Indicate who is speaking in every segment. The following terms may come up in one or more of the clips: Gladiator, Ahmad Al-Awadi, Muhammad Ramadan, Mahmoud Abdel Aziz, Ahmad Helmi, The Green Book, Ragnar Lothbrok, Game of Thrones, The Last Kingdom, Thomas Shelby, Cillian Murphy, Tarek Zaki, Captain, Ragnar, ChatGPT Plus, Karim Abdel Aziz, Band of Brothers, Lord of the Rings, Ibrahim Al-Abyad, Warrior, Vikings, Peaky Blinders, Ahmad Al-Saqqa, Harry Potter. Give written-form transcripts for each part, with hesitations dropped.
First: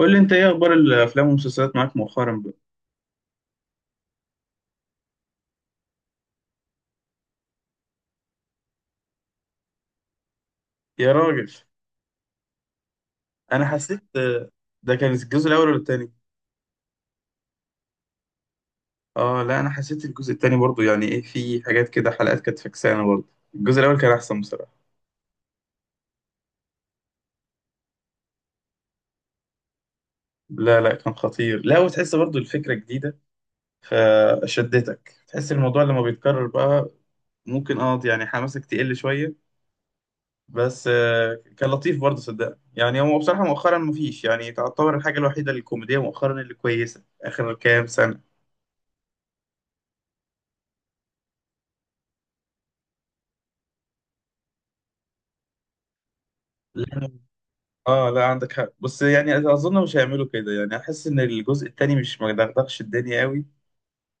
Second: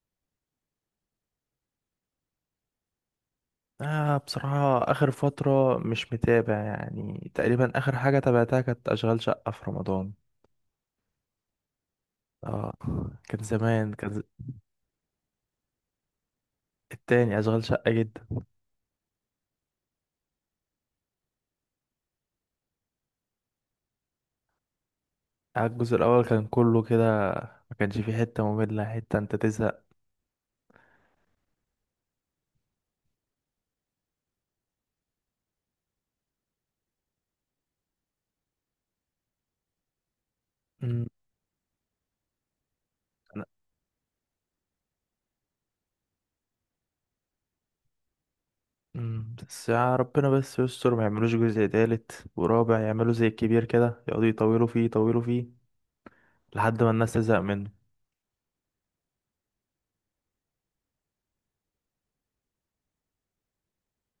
Speaker 1: قول لي انت ايه اخبار الافلام والمسلسلات معاك مؤخرا بقى؟
Speaker 2: بصراحة آخر فترة مش متابع، يعني تقريبا آخر حاجة تابعتها كانت أشغال شقة في رمضان.
Speaker 1: يا راجل،
Speaker 2: آه. كان
Speaker 1: انا
Speaker 2: زمان
Speaker 1: حسيت،
Speaker 2: كان ز-
Speaker 1: ده كان الجزء الاول ولا التاني؟
Speaker 2: التاني أشغال شقة جدا.
Speaker 1: اه، لا، انا حسيت الجزء التاني برضو، يعني ايه، في حاجات كده، حلقات كانت فكسانه برضو. الجزء الاول كان احسن بصراحه.
Speaker 2: آه، الجزء الأول كان كله كده، ما كانش فيه حتة مملة حتة أنت تزهق.
Speaker 1: لا، لا كان خطير، لا، وتحس برضو الفكره جديده فشدتك. تحس الموضوع لما بيتكرر بقى ممكن، يعني حماسك تقل شويه، بس
Speaker 2: أمم،
Speaker 1: كان لطيف برضه، صدقني. يعني هو بصراحه
Speaker 2: أنا-
Speaker 1: مؤخرا مفيش، يعني تعتبر الحاجه الوحيده الكوميديه مؤخرا اللي كويسه اخر كام سنه.
Speaker 2: أمم، بس يا ربنا بس يستر ما يعملوش جزء تالت ورابع، يعملوا زي الكبير كده يقعدوا يطولوا فيه يطولوا فيه لحد ما
Speaker 1: لا.
Speaker 2: الناس تزهق منه.
Speaker 1: اه، لا، عندك حق، بس يعني اظن مش هيعملوا كده، يعني احس ان الجزء التاني مش مدغدغش الدنيا قوي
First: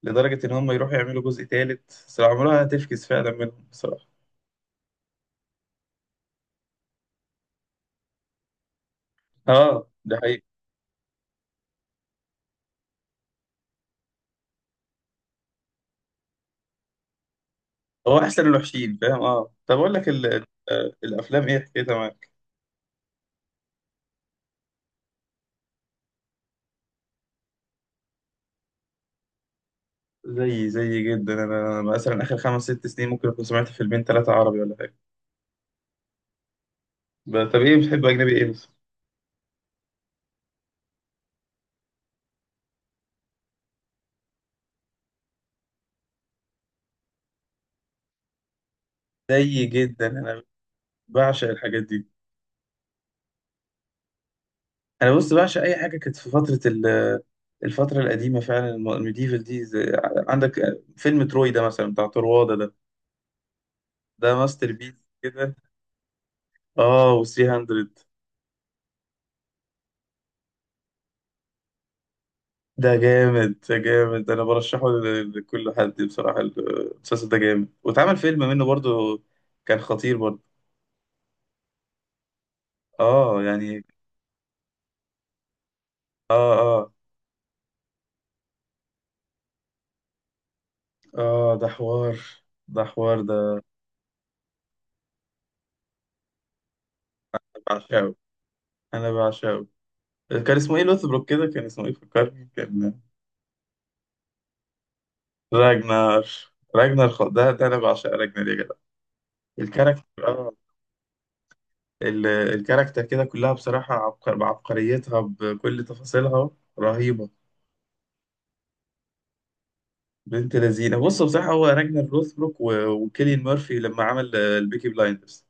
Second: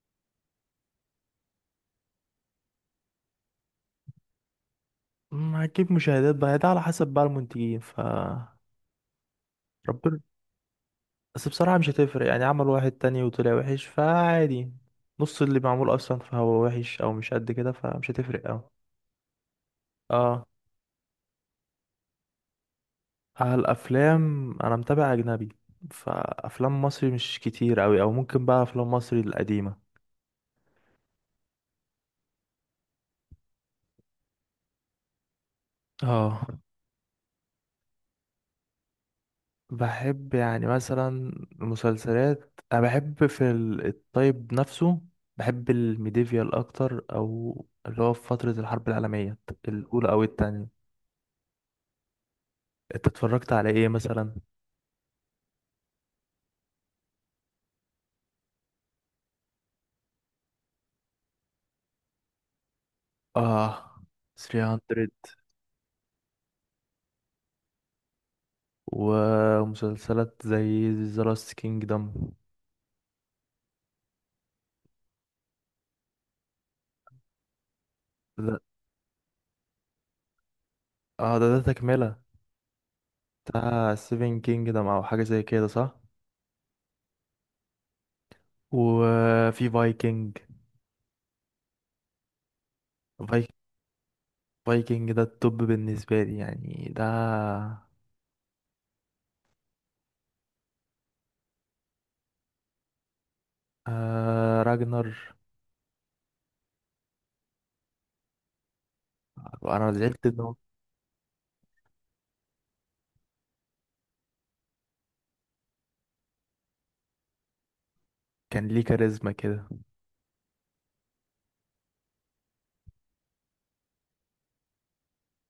Speaker 1: لدرجه ان هم يروحوا يعملوا جزء تالت. صراحه عمرها هتفكس فعلا منهم بصراحه.
Speaker 2: ما هتجيب مشاهدات بقى، ده على حسب بقى المنتجين ف
Speaker 1: اه، ده
Speaker 2: ربنا.
Speaker 1: حقيقي.
Speaker 2: بس بصراحة مش هتفرق، يعني عمل واحد تاني وطلع وحش فعادي. نص اللي معمول أصلا فهو وحش أو مش قد كده، فمش
Speaker 1: هو احسن
Speaker 2: هتفرق أوي.
Speaker 1: الوحشين فاهم. اه طب اقول لك
Speaker 2: اه.
Speaker 1: الافلام ايه حكايتها معاك؟
Speaker 2: على الأفلام أنا متابع أجنبي، فأفلام مصري مش كتير أوي، أو ممكن بقى أفلام مصري القديمة.
Speaker 1: زي جدا انا، مثلا اخر خمس ست سنين ممكن اكون سمعت فيلمين ثلاثه عربي ولا حاجه.
Speaker 2: اه.
Speaker 1: طب ايه بتحب؟ اجنبي ايه بس؟
Speaker 2: بحب يعني مثلا المسلسلات، أنا بحب في الطيب نفسه. بحب الميديفيال أكتر، أو اللي هو في فترة الحرب العالمية
Speaker 1: زي جدا
Speaker 2: الأولى أو
Speaker 1: انا،
Speaker 2: التانية.
Speaker 1: بعشق الحاجات دي.
Speaker 2: أنت اتفرجت على إيه مثلا؟
Speaker 1: انا بص، بعشق اي حاجه كانت في فتره الفتره القديمه فعلا، الميديفال دي، عندك فيلم تروي ده مثلا بتاع طروادة ده،
Speaker 2: اه.
Speaker 1: ده ماستر بيس
Speaker 2: 300
Speaker 1: كده. اه، و 300
Speaker 2: ومسلسلات زي ذا لاست كينجدم.
Speaker 1: ده جامد، ده جامد. انا برشحه لكل حد بصراحه، المسلسل ده جامد، واتعمل فيلم
Speaker 2: ده
Speaker 1: منه برضو، كان خطير برضو.
Speaker 2: اه، ده ده تكملة
Speaker 1: اه يعني.
Speaker 2: بتاع سيفن كينجدم او حاجة زي كده صح.
Speaker 1: اه اه
Speaker 2: وفي فايكنج.
Speaker 1: اه ده حوار، ده حوار ده.
Speaker 2: فايك فايكنج ده التوب بالنسبة لي، يعني ده.
Speaker 1: بعشقه، انا بعشقه. كان اسمه ايه؟ لوثبروك كده، كان اسمه ايه؟ فكرني. كان
Speaker 2: آه راجنر.
Speaker 1: راجنر، راجنر، ده انا بعشق راجنر يا جدع.
Speaker 2: انا
Speaker 1: الكاركتر،
Speaker 2: زعلت ان هو
Speaker 1: الكاركتر كده كلها بصراحة عبقر، بعبقريتها بكل تفاصيلها، رهيبة.
Speaker 2: كان ليه كاريزما كده.
Speaker 1: بنت لذينة. بص بصراحة، هو راجنر روثبروك وكيليان مورفي لما عمل البيكي بلايندرز،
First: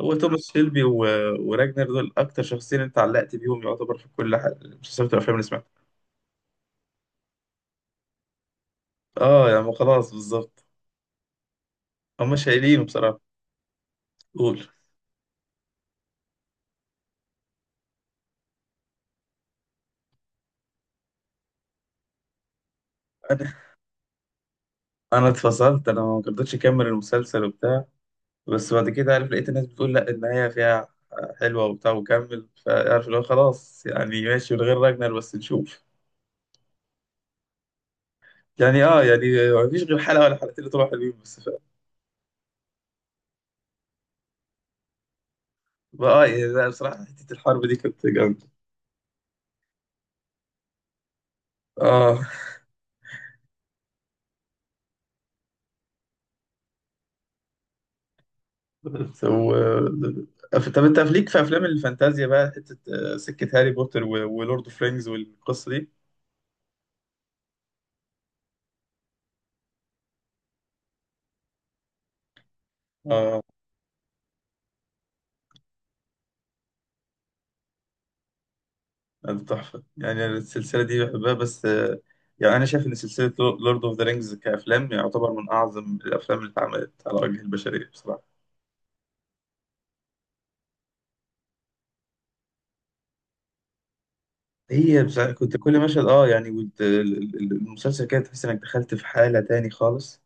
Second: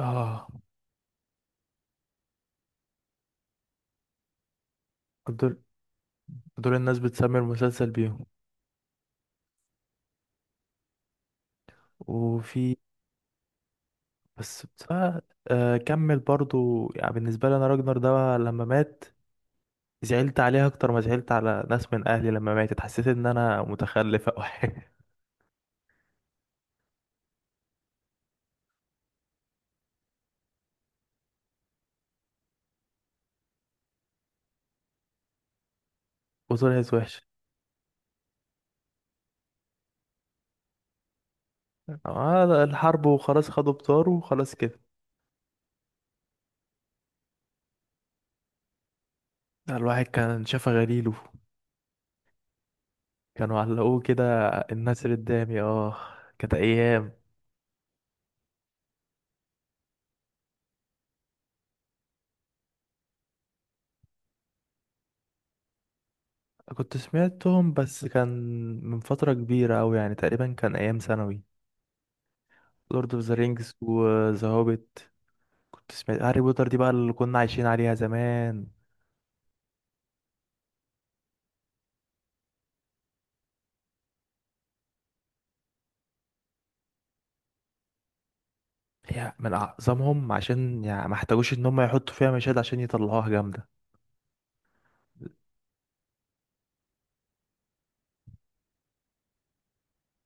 Speaker 1: هو توماس شيلبي وراجنر، دول أكتر شخصين أنت علقت بيهم، يعتبر في كل حاجة، مسلسلات الأفلام اللي
Speaker 2: دول
Speaker 1: سمعتها.
Speaker 2: دول الناس بتسمي المسلسل بيهم.
Speaker 1: اه يعني خلاص، بالظبط. هما
Speaker 2: وفي
Speaker 1: شايلين بصراحة. قول.
Speaker 2: آه. آه، كمل برضو. يعني بالنسبة لي انا راجنر ده لما مات، زعلت عليها اكتر ما زعلت على ناس من اهلي، لما ماتت حسيت ان
Speaker 1: أنا
Speaker 2: انا متخلف او حاجه.
Speaker 1: أنا اتفصلت، أنا ما قدرتش أكمل المسلسل وبتاع. بس بعد كده، عارف، لقيت الناس بتقول لا النهاية فيها حلوة وبتاع، وكمل. فعارف اللي هو خلاص، يعني ماشي من غير راجنر، بس نشوف.
Speaker 2: وطلعت وحشه.
Speaker 1: يعني، يعني ما فيش غير حلقة ولا حلقتين اللي طلعوا حلوين، بس ف...
Speaker 2: آه، الحرب وخلاص، خدوا بطاره وخلاص كده.
Speaker 1: اه يعني، لا بصراحة حتة الحرب دي كانت جامدة.
Speaker 2: الواحد كان شافه غليله،
Speaker 1: اه.
Speaker 2: كانوا علقوه كده الناس اللي قدامي. اه، كانت ايام.
Speaker 1: سو طب انت ليك في افلام الفانتازيا بقى حتة؟ سكة هاري بوتر ولورد اوف رينجز والقصة دي.
Speaker 2: كنت سمعتهم بس كان من فتره كبيره اوي، يعني تقريبا كان ايام ثانوي. لورد اوف ذا
Speaker 1: آه.
Speaker 2: رينجز وذا هوبيت. كنت سمعت هاري بوتر دي بقى، اللي كنا عايشين عليها زمان.
Speaker 1: ده تحفة، يعني أنا السلسلة دي بحبها بس، يعني أنا شايف إن سلسلة لورد أوف ذا رينجز كأفلام يعتبر من أعظم الأفلام اللي اتعملت على وجه البشرية بصراحة.
Speaker 2: هي من أعظمهم، عشان يعني ما احتاجوش إن هم يحطوا فيها مشاهد عشان يطلعوها جامدة.
Speaker 1: هي بس كنت كل مشهد، يعني، المسلسل كده تحس إنك دخلت في حالة تاني خالص.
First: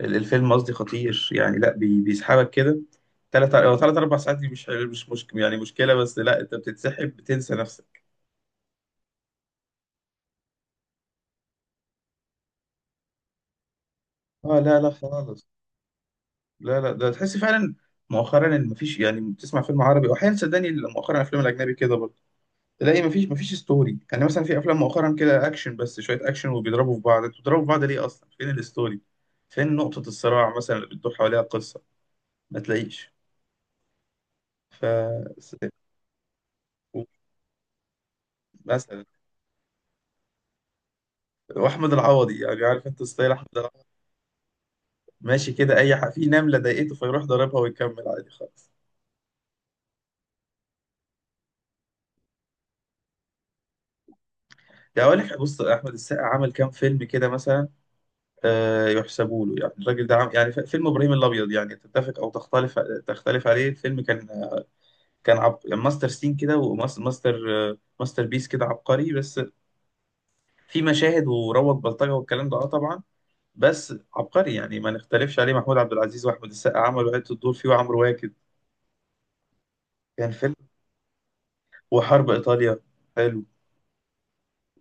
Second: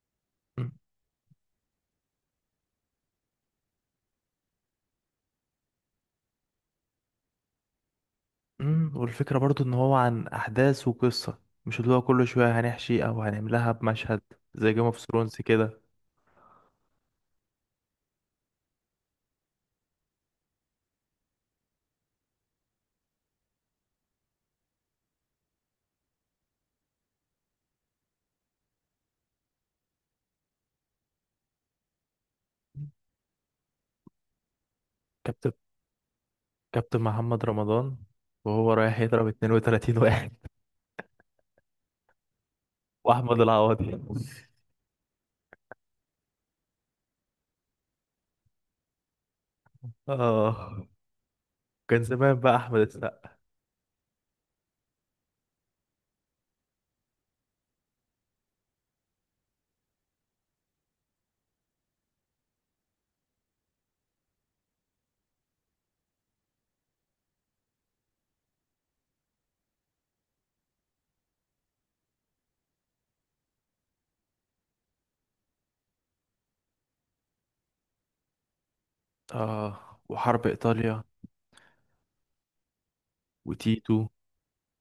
Speaker 1: الفيلم قصدي خطير يعني، لأ بيسحبك كده. تلات أو تلات أربع ساعات دي مش مشكلة، يعني مشكلة بس لأ، أنت بتتسحب، بتنسى نفسك.
Speaker 2: أمم، والفكرة برضو إن هو عن أحداث وقصة، مش اللي هو كل شوية هنحشي أو هنعملها بمشهد
Speaker 1: أه
Speaker 2: زي
Speaker 1: لا،
Speaker 2: جيم
Speaker 1: لا
Speaker 2: اوف ثرونز
Speaker 1: خالص.
Speaker 2: كده.
Speaker 1: لا لا، ده تحس فعلا مؤخرا ان مفيش، يعني بتسمع فيلم عربي، واحيانا صدقني مؤخرا الافلام الاجنبي كده تلاقي مفيش ستوري. يعني مثلا في افلام مؤخرا كده اكشن، بس شويه اكشن وبيضربوا في بعض. انتوا بتضربوا في بعض ليه اصلا؟ فين الستوري؟ فين نقطه الصراع مثلا اللي بتدور حواليها القصه؟ ما تلاقيش. ف
Speaker 2: كابتن
Speaker 1: س-
Speaker 2: كابتن
Speaker 1: و-
Speaker 2: محمد رمضان وهو رايح
Speaker 1: مثلا
Speaker 2: يضرب 32 واحد.
Speaker 1: واحمد العوضي، يعني عارف انت ستايل
Speaker 2: وأحمد
Speaker 1: احمد العوضي،
Speaker 2: العوضي.
Speaker 1: ماشي كده، اي حق في نمله ضايقته فيروح ضاربها ويكمل عادي خالص.
Speaker 2: آه، كان زمان بقى أحمد السقا.
Speaker 1: يعني اقول لك، بص، احمد السقا عمل كام فيلم كده مثلا، آه يحسبوا له. يعني الراجل ده يعني، فيلم ابراهيم الابيض، يعني تتفق او تختلف، تختلف عليه، الفيلم كان، كان يعني ماستر سين كده، وماستر بيس كده، عبقري. بس في مشاهد وروض بلطجة والكلام ده، اه طبعا. بس عبقري يعني، ما نختلفش عليه. محمود عبد العزيز واحمد السقا عملوا عدة دور فيه، وعمرو واكد،
Speaker 2: آه،
Speaker 1: كان
Speaker 2: وحرب
Speaker 1: فيلم،
Speaker 2: إيطاليا
Speaker 1: وحرب ايطاليا حلو،
Speaker 2: وتيتو.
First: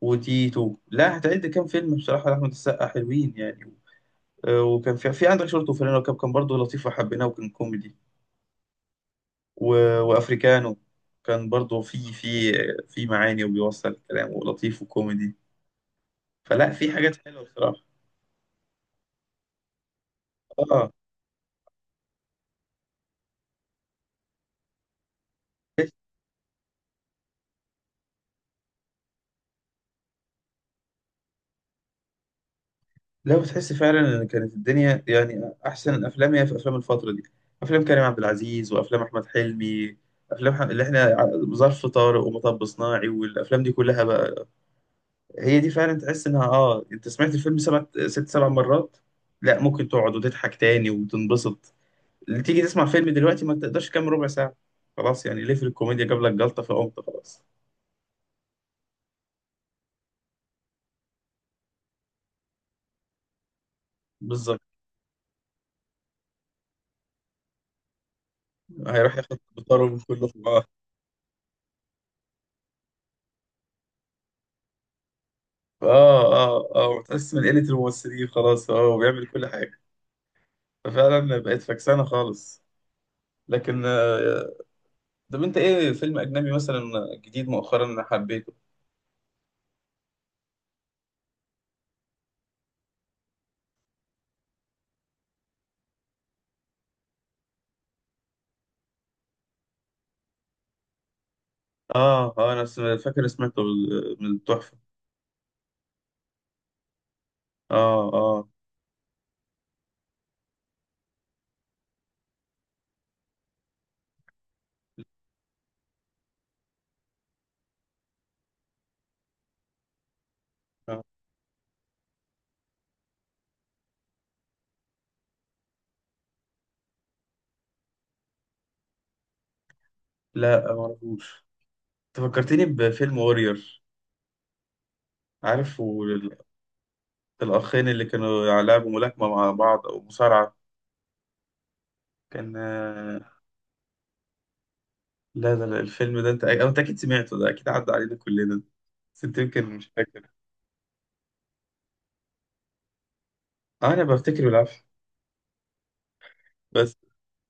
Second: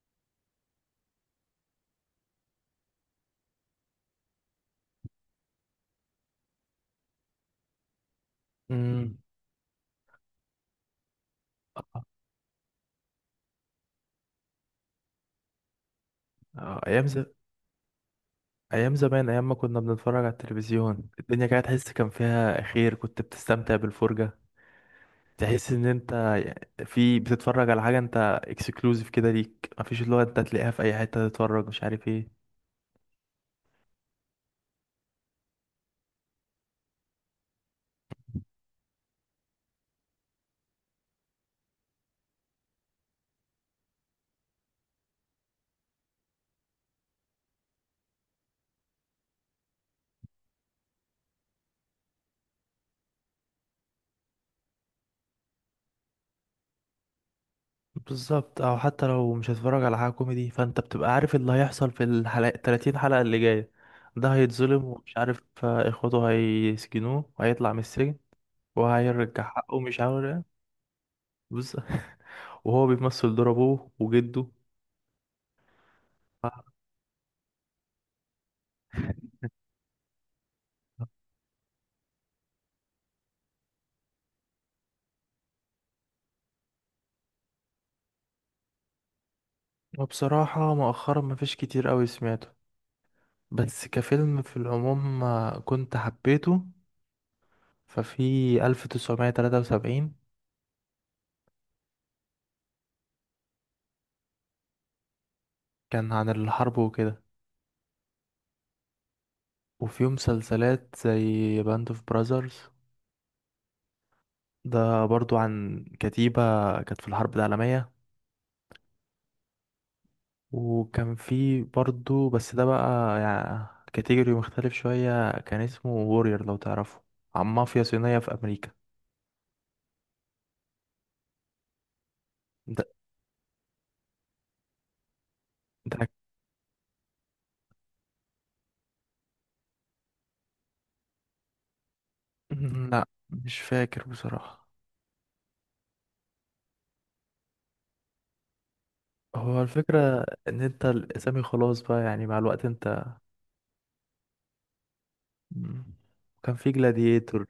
Speaker 1: وتيتو. لا، هتعد كام فيلم بصراحة لأحمد السقا حلوين. يعني وكان في عندك شورت وفانلة وكاب، كان برضه لطيف وحبيناه وكان كوميدي.
Speaker 2: أمم،
Speaker 1: و... وافريكانو كان برضه، في معاني وبيوصل الكلام، ولطيف وكوميدي. فلا،
Speaker 2: آه
Speaker 1: في
Speaker 2: أيام.
Speaker 1: حاجات حلوة بصراحة.
Speaker 2: ايام زمان، ايام ما كنا بنتفرج على
Speaker 1: اه،
Speaker 2: التلفزيون، الدنيا كانت تحس كان فيها خير، كنت بتستمتع بالفرجة. تحس ان انت في بتتفرج على حاجة انت اكسكلوزيف كده ليك، مفيش اللي هو انت تلاقيها في اي حتة تتفرج مش عارف ايه.
Speaker 1: لا بتحس فعلا ان كانت الدنيا، يعني احسن الافلام هي في افلام الفتره دي، افلام كريم عبد العزيز وافلام احمد حلمي، افلام اللي احنا ظرف طارق، ومطب صناعي، والافلام دي كلها بقى، هي دي فعلا. تحس انها، انت سمعت الفيلم سبع ست سبع مرات، لا ممكن تقعد وتضحك تاني وتنبسط. اللي تيجي تسمع فيلم دلوقتي ما تقدرش كام ربع ساعه، خلاص يعني، ليه؟ في الكوميديا جاب لك جلطه فقمت، خلاص.
Speaker 2: بالظبط. او حتى لو مش هتتفرج على حاجة كوميدي، فانت بتبقى عارف اللي هيحصل في الحلقة 30 حلقة اللي جاية. ده
Speaker 1: بالظبط.
Speaker 2: هيتظلم ومش عارف، اخوته هيسجنوه وهيطلع من السجن
Speaker 1: هيروح ياخد
Speaker 2: وهيرجع حقه
Speaker 1: بطاره من
Speaker 2: مش عارف
Speaker 1: كله.
Speaker 2: إيه. بص. وهو بيمثل دور ابوه وجده.
Speaker 1: اه وتحس من قلة الممثلين خلاص، اه، وبيعمل كل حاجة. ففعلا بقت فكسانة خالص. لكن، طب انت ايه فيلم اجنبي مثلا جديد مؤخرا انا حبيته؟
Speaker 2: وبصراحة مؤخرا مفيش كتير قوي سمعته، بس كفيلم في العموم آه، كنت حبيته. ففي 1973،
Speaker 1: اه انا فاكر سمعته من التحفة.
Speaker 2: كان عن الحرب وكده.
Speaker 1: اه اه
Speaker 2: وفي مسلسلات زي باند اوف براذرز، ده برضو عن كتيبة كانت في الحرب العالمية.
Speaker 1: آه.
Speaker 2: وكان في برضو، بس ده بقى يعني كاتيجوري مختلف شوية، كان اسمه وورير لو تعرفه، عن مافيا صينية في أمريكا.
Speaker 1: لا، ما اعرفوش. فكرتني
Speaker 2: ده
Speaker 1: بفيلم وورير، عارف؟
Speaker 2: ده.
Speaker 1: الاخين اللي كانوا لعبوا ملاكمة مع بعض او مصارعة، كان
Speaker 2: لا مش فاكر بصراحة.
Speaker 1: لا لا لا، الفيلم ده، انت، أو انت اكيد سمعته، ده اكيد عدى علينا كلنا، بس انت
Speaker 2: هو
Speaker 1: يمكن مش
Speaker 2: الفكرة
Speaker 1: فاكر.
Speaker 2: ان انت الاسامي خلاص بقى يعني مع الوقت انت.
Speaker 1: انا بفتكر بالعافيه،
Speaker 2: مم. كان في
Speaker 1: بس.
Speaker 2: جلاديتور.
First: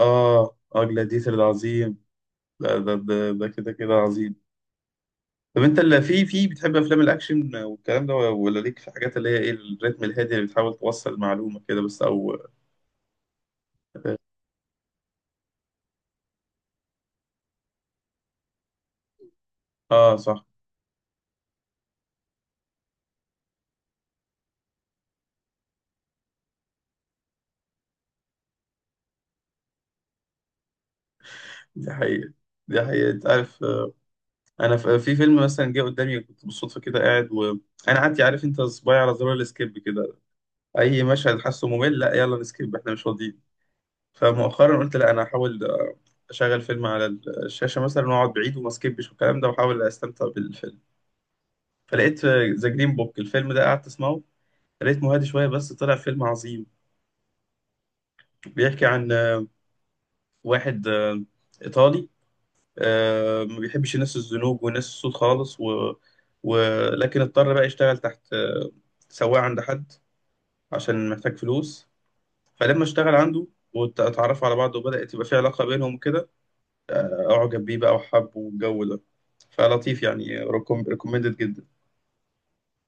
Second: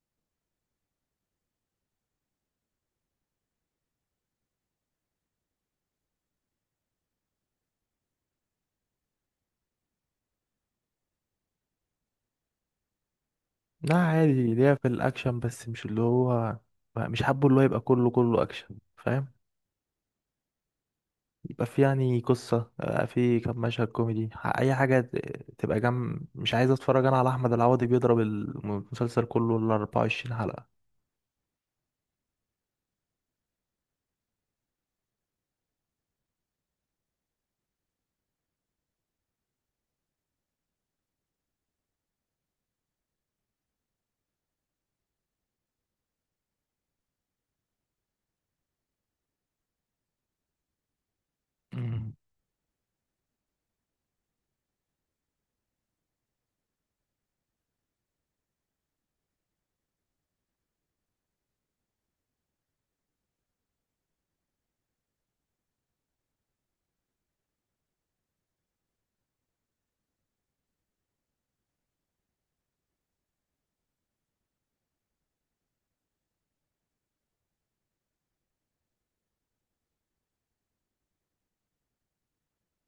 Speaker 1: اه جلاديتر ده عظيم. لا، ده ده ده كده كده عظيم. طب انت اللي في بتحب افلام الاكشن والكلام ده، ولا ليك في حاجات اللي هي ايه الريتم الهادي اللي بتحاول توصل معلومه كده بس، او؟
Speaker 2: لا عادي، ليها في الاكشن، بس مش اللي هو مش حابه اللي هو يبقى كله كله اكشن، فاهم؟
Speaker 1: اه صح.
Speaker 2: يبقى في يعني قصة، آه، في كام مشهد كوميدي اي حاجة تبقى جنب. مش عايز اتفرج انا على احمد العوضي بيضرب المسلسل كله ال 24 حلقة.
Speaker 1: دي حقيقه، دي حقيقه. انت عارف، انا في فيلم مثلا جه قدامي، كنت بالصدفه كده قاعد وانا قعدت، عارف انت صباعي على زرار السكيب كده، اي مشهد حاسه ممل، لا، يلا نسكيب، احنا مش فاضيين. فمؤخرا قلت، لا انا هحاول، اشغل فيلم على الشاشه مثلا، واقعد بعيد وما سكيبش والكلام ده، واحاول استمتع بالفيلم.
Speaker 2: مم.
Speaker 1: فلقيت ذا جرين بوك، الفيلم ده قعدت اسمعه، لقيت هادي شويه، بس طلع فيلم عظيم. بيحكي عن، واحد، ايطالي، ما بيحبش الناس الزنوج والناس السود خالص، و... ولكن اضطر بقى يشتغل تحت، سواق عند حد عشان محتاج فلوس. فلما اشتغل عنده واتعرفوا على بعض، وبدأت تبقى في علاقة بينهم وكده، أعجب بيه بقى وحبه والجو ده. فلطيف يعني، ريكومندد جدا.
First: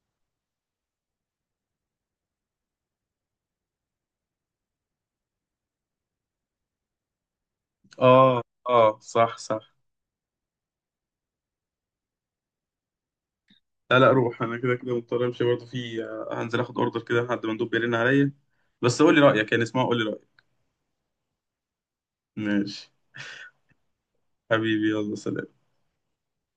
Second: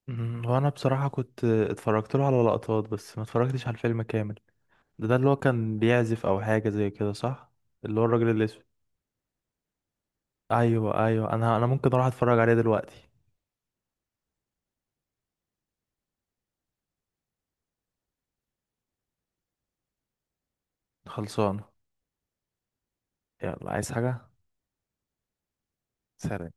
Speaker 2: وانا بصراحة كنت اتفرجت له على لقطات، بس ما اتفرجتش على الفيلم كامل. ده اللي هو كان بيعزف او حاجه زي كده صح؟ اللي هو الراجل
Speaker 1: اه
Speaker 2: الاسود.
Speaker 1: اه صح، صح.
Speaker 2: ايوه ايوه، انا ممكن اروح اتفرج عليه دلوقتي.
Speaker 1: لا لا، روح، انا كده كده مضطر امشي برضه، في هنزل اخد اوردر كده لحد ما مندوب بيرن عليا. بس قول لي رايك، يعني اسمع قول لي رايك.
Speaker 2: خلصانه.
Speaker 1: ماشي.
Speaker 2: يلا، عايز حاجه؟
Speaker 1: حبيبي يلا سلام.
Speaker 2: سلام.